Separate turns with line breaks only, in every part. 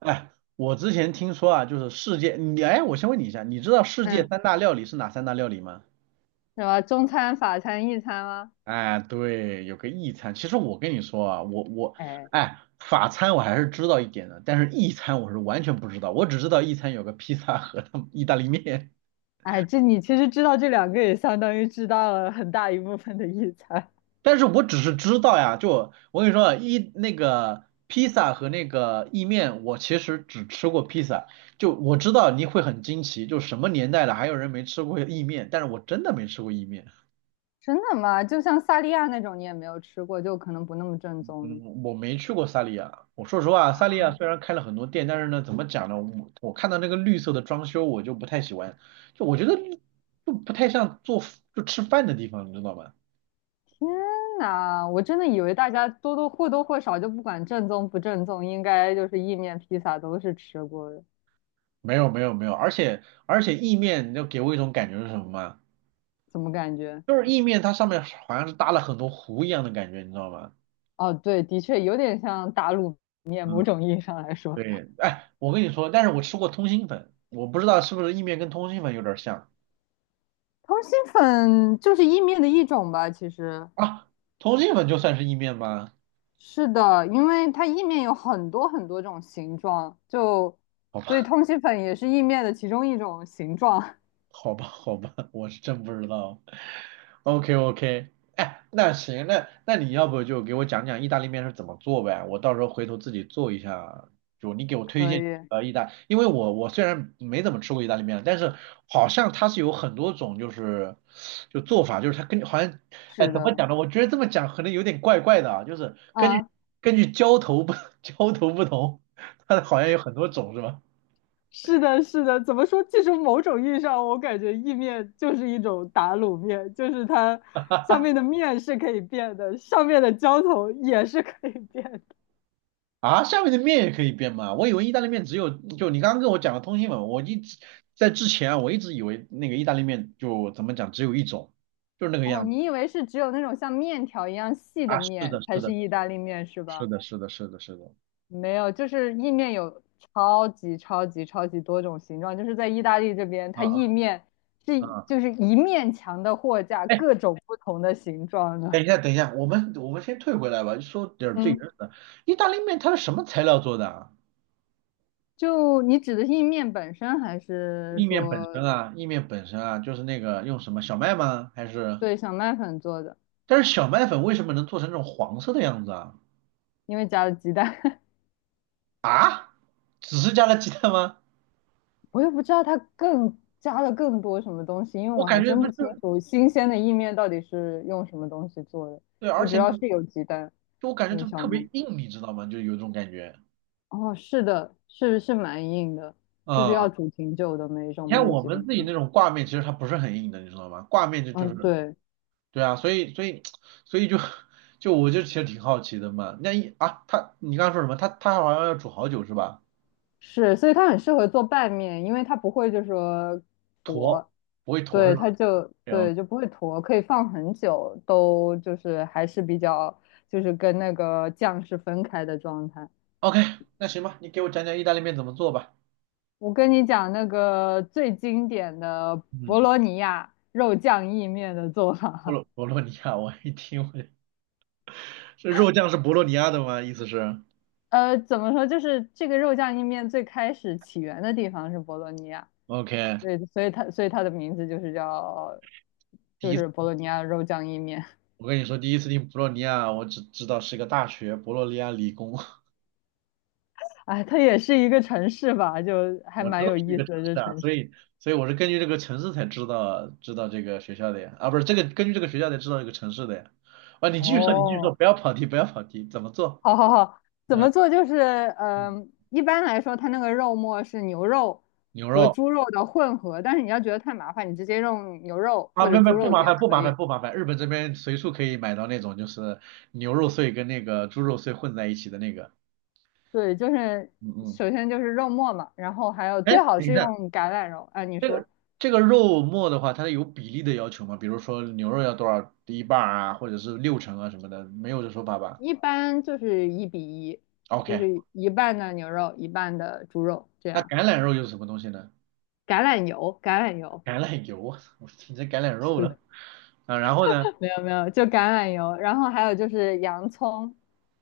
哎，我之前听说啊，就是世界，我先问你一下，你知道世界
嗯，
三大料理是哪三大料理吗？
什么中餐、法餐、意餐吗？
哎，对，有个意餐。其实我跟你说啊，我
哎
哎，法餐我还是知道一点的，但是意餐我是完全不知道，我只知道意餐有个披萨和他们意大利面，
哎，这你其实知道这两个，也相当于知道了很大一部分的意餐。
但是我只是知道呀，就我跟你说啊，那个披萨和那个意面，我其实只吃过披萨，就我知道你会很惊奇，就什么年代了还有人没吃过意面，但是我真的没吃过意面。
真的吗？就像萨莉亚那种，你也没有吃过，就可能不那么正宗的
嗯，我没去过萨利亚。我说实话，萨利亚
啊。
虽然开了很多店，但是呢，怎么讲呢？我看到那个绿色的装修，我就不太喜欢。就我觉得就不太像做就吃饭的地方，你知道吗？
天呐，我真的以为大家多多或多或少就不管正宗不正宗，应该就是意面、披萨都是吃过的。
没有没有没有，而且意面，给我一种感觉是什么吗？
怎么感觉？
就是意面它上面好像是搭了很多糊一样的感觉，你知道吗？
哦，对，的确有点像打卤面，某
嗯，
种意义上来说，
对。哎，我跟你说，但是我吃过通心粉，我不知道是不是意面跟通心粉有点像
通心粉就是意面的一种吧，其实
啊？通心粉就算是意面吗？
是的，因为它意面有很多很多种形状，就
好
所以
吧。
通心粉也是意面的其中一种形状。
好吧，好吧，我是真不知道。OK OK，哎，那行，那你要不就给我讲讲意大利面是怎么做呗？我到时候回头自己做一下。就你给我推
可
荐
以，
意大，因为我虽然没怎么吃过意大利面，但是好像它是有很多种就是做法，就是它根据好像
是
怎么
的，
讲呢？我觉得这么讲可能有点怪怪的啊，就是根据
啊，
浇头不 浇头不同，它好像有很多种是吧？
是的，是的。怎么说？其实某种意义上，我感觉意面就是一种打卤面，就是它下面的面是可以变的，上面的浇头也是可以变的。
啊，下面的面也可以变吗？我以为意大利面只有，就你刚刚跟我讲的通心粉，我一直在之前啊，我一直以为那个意大利面就怎么讲只有一种，就是那个
哦，
样子
你以为是只有那种像面条一样细的
啊。是的，
面才
是
是
的，
意大利面是
是
吧？
的，是的，是的，是的，
没有，就是意面有超级超级超级多种形状，就是在意大利这边，
啊
它
啊
意面是
啊！
就是一面墙的货架，
哎，
各种不同的形状
等
的。
一下，等一下，我们先退回来吧，说点儿最原
嗯，
始的。意大利面它是什么材料做的啊？
就你指的是意面本身，还是
意面本身
说
啊，就是那个用什么小麦吗？还是？
对小麦粉做的？
但是小麦粉为什么能做成这种黄色的样子啊？
因为加了鸡蛋，
啊？只是加了鸡蛋吗？
我也不知道它更加了更多什么东西，因为
我
我还
感觉
真
不
不
就
清楚新鲜的意面到底是用什么东西做的。
对，而
我只
且
要是有鸡蛋，
就我感觉
有
就
小
特别
麦。
硬，你知道吗？就有一种感觉。
哦，是的，是是蛮硬的，就是
嗯，
要煮挺久的每一种
你看
面
我
基
们
本
自己
上。
那种挂面，其实它不是很硬的，你知道吗？挂面就
嗯，
是，
对，
对啊，所以就 就我其实挺好奇的嘛。那一啊，他你刚刚说什么？他好像要煮好久是吧？
是，所以它很适合做拌面，因为它不会就说
坨，
坨，
不会坨
对，
是吧？
它就
然后
对就不会坨，可以放很久，都就是还是比较就是跟那个酱是分开的状态。
OK，那行吧，你给我讲讲意大利面怎么做吧。
我跟你讲那个最经典的博
嗯，
罗尼亚肉酱意面的做法。
博洛尼亚，我一听，这肉酱是博洛尼亚的吗？意思是
怎么说，就是这个肉酱意面最开始起源的地方是博罗尼亚。
OK。
对，所以它所以它的名字就是叫，
第。
就
一。
是博洛尼亚肉酱意面。
我跟你说，第一次听博洛尼亚，我只知道是一个大学，博洛尼亚理工。
哎，它也是一个城市吧，就还
我知
蛮
道
有
是一
意
个
思
城
的这
市啊，
城市。
所以我是根据这个城市才知道这个学校的呀，啊，不是这个根据这个学校才知道这个城市的呀。啊，你继续说，你继续说，
哦，
不要跑题，不要跑题，怎么做？
好好好，怎
嗯，
么做？就是
嗯
一般来说，它那个肉末是牛肉
牛
和
肉
猪肉的混合，但是你要觉得太麻烦，你直接用牛肉
啊，
或者
没没
猪
不
肉
麻
也
烦，不
可
麻烦，
以。
不麻烦，日本这边随处可以买到那种就是牛肉碎跟那个猪肉碎混在一起的那个。
对，就是
嗯嗯，
首先就是肉末嘛，然后还有
哎，
最好
等一
是
下。
用橄榄油。哎、你说。
这个肉末的话，它有比例的要求吗？比如说牛肉要多少一半儿啊，或者是六成啊什么的，没有这说法吧
一般就是一比一，就
？OK，
是一半的牛肉，一半的猪肉，这
那
样。
橄榄肉又是什么东西呢？
橄榄油，橄榄油，
橄榄油，我操，我听成橄榄肉
是
了。
的，
啊，然后呢？
没有没有，就橄榄油，然后还有就是洋葱，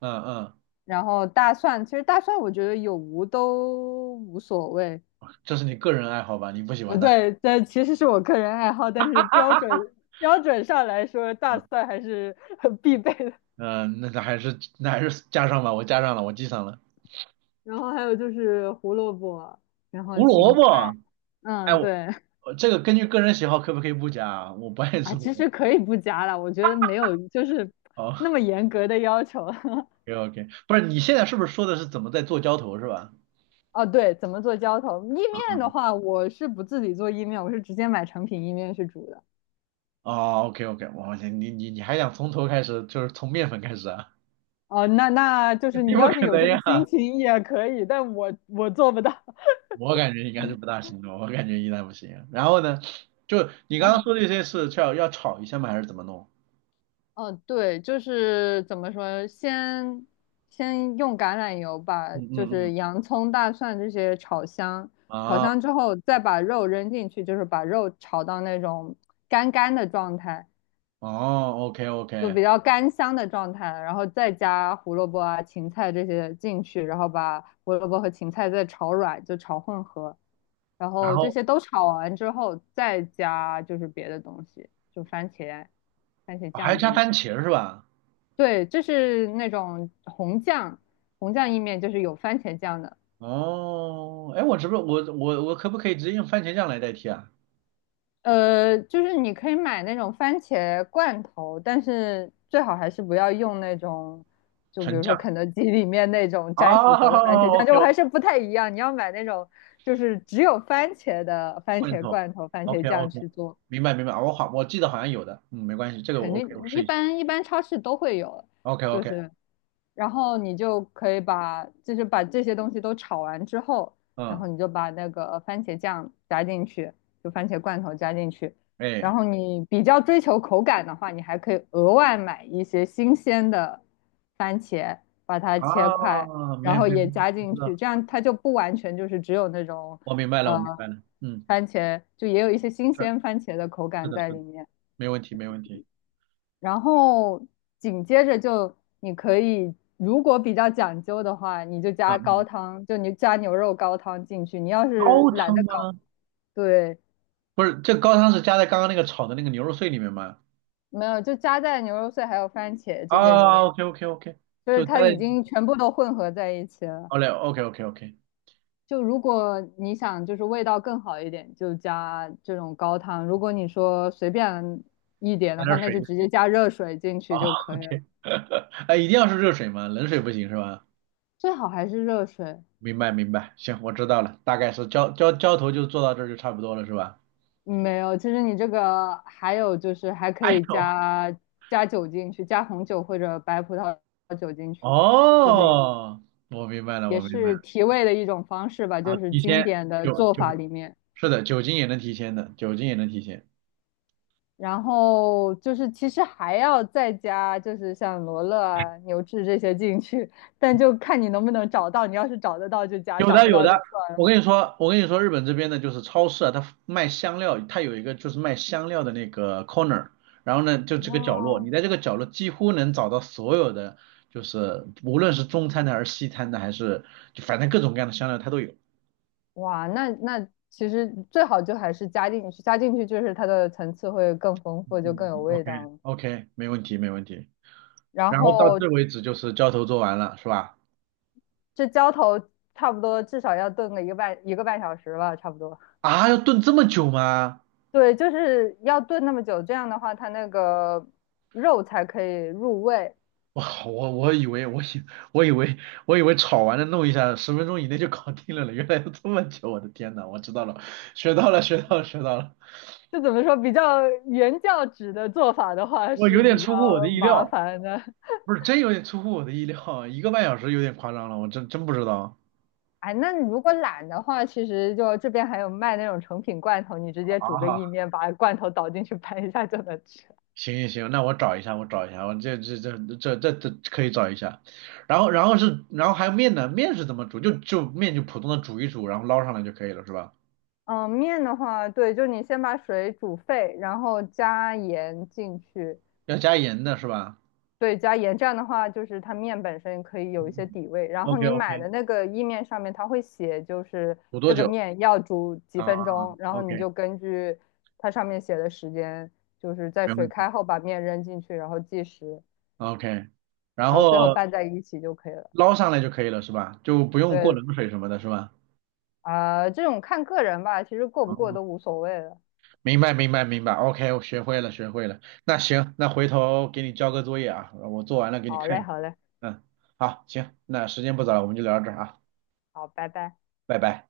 嗯嗯，
然后大蒜。其实大蒜我觉得有无都无所谓。
这是你个人爱好吧？你不喜欢的。
对，这其实是我个人爱好，但是标准标准上来说，大
嗯
蒜还是很必备的。
嗯，那还是还是加上吧，我加上了，我记上了。
然后还有就是胡萝卜，然后
胡萝
芹菜，
卜，哎，
嗯，
我
对，
我这个根据个人喜好可不可以不加啊？我不爱
啊，
吃胡
其
萝卜。
实可以不加了，我觉得没有就是那
好
么严格的要求。
，OK OK，不是你现在是不是说的是怎么在做浇头是吧？
哦，对，怎么做浇头？意面的
嗯
话，我是不自己做意面，我是直接买成品意面去煮的。
哦，OK OK，你还想从头开始，就是从面粉开始啊？
哦，那那就 是
肯定
你
不
要是
可
有
能
这
呀，
个心情也可以，但我做不到。
我感觉应该是
嗯
不大行的，我感觉应该不行。然后呢，就 你
然
刚刚
后，
说这些是要炒一下吗？还是怎么弄？
哦，对，就是怎么说，先先用橄榄油把
嗯
就
嗯
是
嗯，
洋葱、大蒜这些炒香，炒
啊，
香之后再把肉扔进去，就是把肉炒到那种干干的状态。
哦，OK
就
OK，
比较干香的状态，然后再加胡萝卜啊、芹菜这些进去，然后把胡萝卜和芹菜再炒软，就炒混合，然
然
后这
后
些都炒完之后，再加就是别的东西，就番茄、番茄
哦还
酱
加
进
番
去。
茄是吧？
对，这是那种红酱，红酱意面就是有番茄酱的，
哦，哎，我可不可以直接用番茄酱来代替啊？
就是你可以买那种番茄罐头，但是最好还是不要用那种，就比
纯
如说
酱。
肯德基里面那种沾薯条的番茄
哦
酱，
，OK
就我
OK，
还是不太一样。你要买那种就是只有番茄的番
罐
茄
头
罐头、番茄
，OK
酱
OK，
去做。
明白明白，哦我好我记得好像有的，嗯，没关系，这个
肯
我 OK，我
定
试
一
一下。
般一般超市都会有，
OK
就
OK，
是，然后你就可以把就是把这些东西都炒完之后，然
嗯，
后你就把那个番茄酱加进去，就番茄罐头加进去，然
哎，
后你比较追求口感的话，你还可以额外买一些新鲜的番茄，把它切块，
啊，没
然
有
后
没有，
也加
我
进
知道
去，
了，
这样它就不完全就是只有那种
我明白了，我明
呃
白了。嗯，
番茄，就也有一些新
是，
鲜番茄的口
是
感
的，
在
是
里
的，
面。
没问题没问题，
然后紧接着就你可以，如果比较讲究的话，你就
啊
加高
嗯，
汤，就你加牛肉高汤进去。你要是
高
懒
汤
得搞，
吗？
对，
不是，这高汤是加在刚刚那个炒的那个牛肉碎里面吗？
没有，就加在牛肉碎还有番茄这些里
啊
面，
，OK OK OK，
就是
就加
它
在，
已经全部都混合在一起了。
好嘞，OK OK OK，
就如果你想就是味道更好一点，就加这种高汤；如果你说随便一点
加
的话，
点
那
水
就直
就
接加热水进
好
去就可以了。
，OK。哎，一定要是热水吗？冷水不行是吧？
最好还是热水。
明白明白，行，我知道了，大概是浇头就做到这儿就差不多了是吧？
没有，其实你这个还有就是还可
哎
以
呦，
加加酒进去，加红酒或者白葡萄酒进去，就是
哦，我明白了，我
也
明白
是
了。
提味的一种方式吧，
啊，
就是
提前
经典的
酒
做
酒
法里面。
是的，酒精也能提前的，酒精也能提前。
然后就是其实还要再加，就是像罗勒啊、牛至这些进去，但就看你能不能找到。你要是找得到就加，
有
找
的
不
有
到就
的，
算
我
了。
跟你说，我跟你说，日本这边的就是超市啊，它卖香料，它有一个就是卖香料的那个 corner，然后呢，就这个角落，
哦，
你在这个角落几乎能找到所有的，就是无论是中餐的还是西餐的，还是就反正各种各样的香料它都有。
哇，那那其实最好就还是加进去，加进去就是它的层次会更丰
嗯
富，就更
嗯
有
嗯
味
，OK
道。
OK，没问题没问题。
然
然后到
后
这为止就是浇头做完了是吧？
这浇头差不多至少要炖个一个半小时吧，差不多。
啊，要炖这么久吗？
对，就是要炖那么久，这样的话它那个肉才可以入味。
哇，我以为炒完了弄一下，10分钟以内就搞定了呢。原来要这么久，我的天呐，我知道了，学到了，学到了，学到了，
就怎么说，比较原教旨的做法的话
我
是
有点
比较
出乎我的意
麻
料，
烦的。
不是真有点出乎我的意料，1个半小时有点夸张了，我真真不知道
哎，那你如果懒的话，其实就这边还有卖那种成品罐头，你直接煮个意
啊。
面，把罐头倒进去拌一下就能吃。
行行行，那我找一下，我找一下，我这可以找一下。然后还有面呢，面是怎么煮？就面就普通的煮一煮，然后捞上来就可以了，是吧？
嗯，面的话，对，就是你先把水煮沸，然后加盐进去，
要加盐的是吧？
对，加盐这样的话，就是它面本身可以有一
嗯
些
嗯。
底味。然后
OK
你买
OK，
的那个意面上面，它会写就是
煮多
这个
久？
面要煮几
啊？
分钟，然后你
OK，
就根据它上面写的时间，就是在
没
水
问题。
开后把面扔进去，然后计时，
OK，然
然后最后
后
拌在一起就可以了。
捞上来就可以了，是吧？就不用过
对，
冷水什么的，是吧？
啊、这种看个人吧，其实过不过
哦，
都无所谓了。
明白，明白，明白。OK，我学会了，学会了。那行，那回头给你交个作业啊，我做完了给你
好
看一
嘞，
下。
好嘞，
嗯，好，行，那时间不早了，我们就聊到这儿啊，
好，拜拜。
拜拜。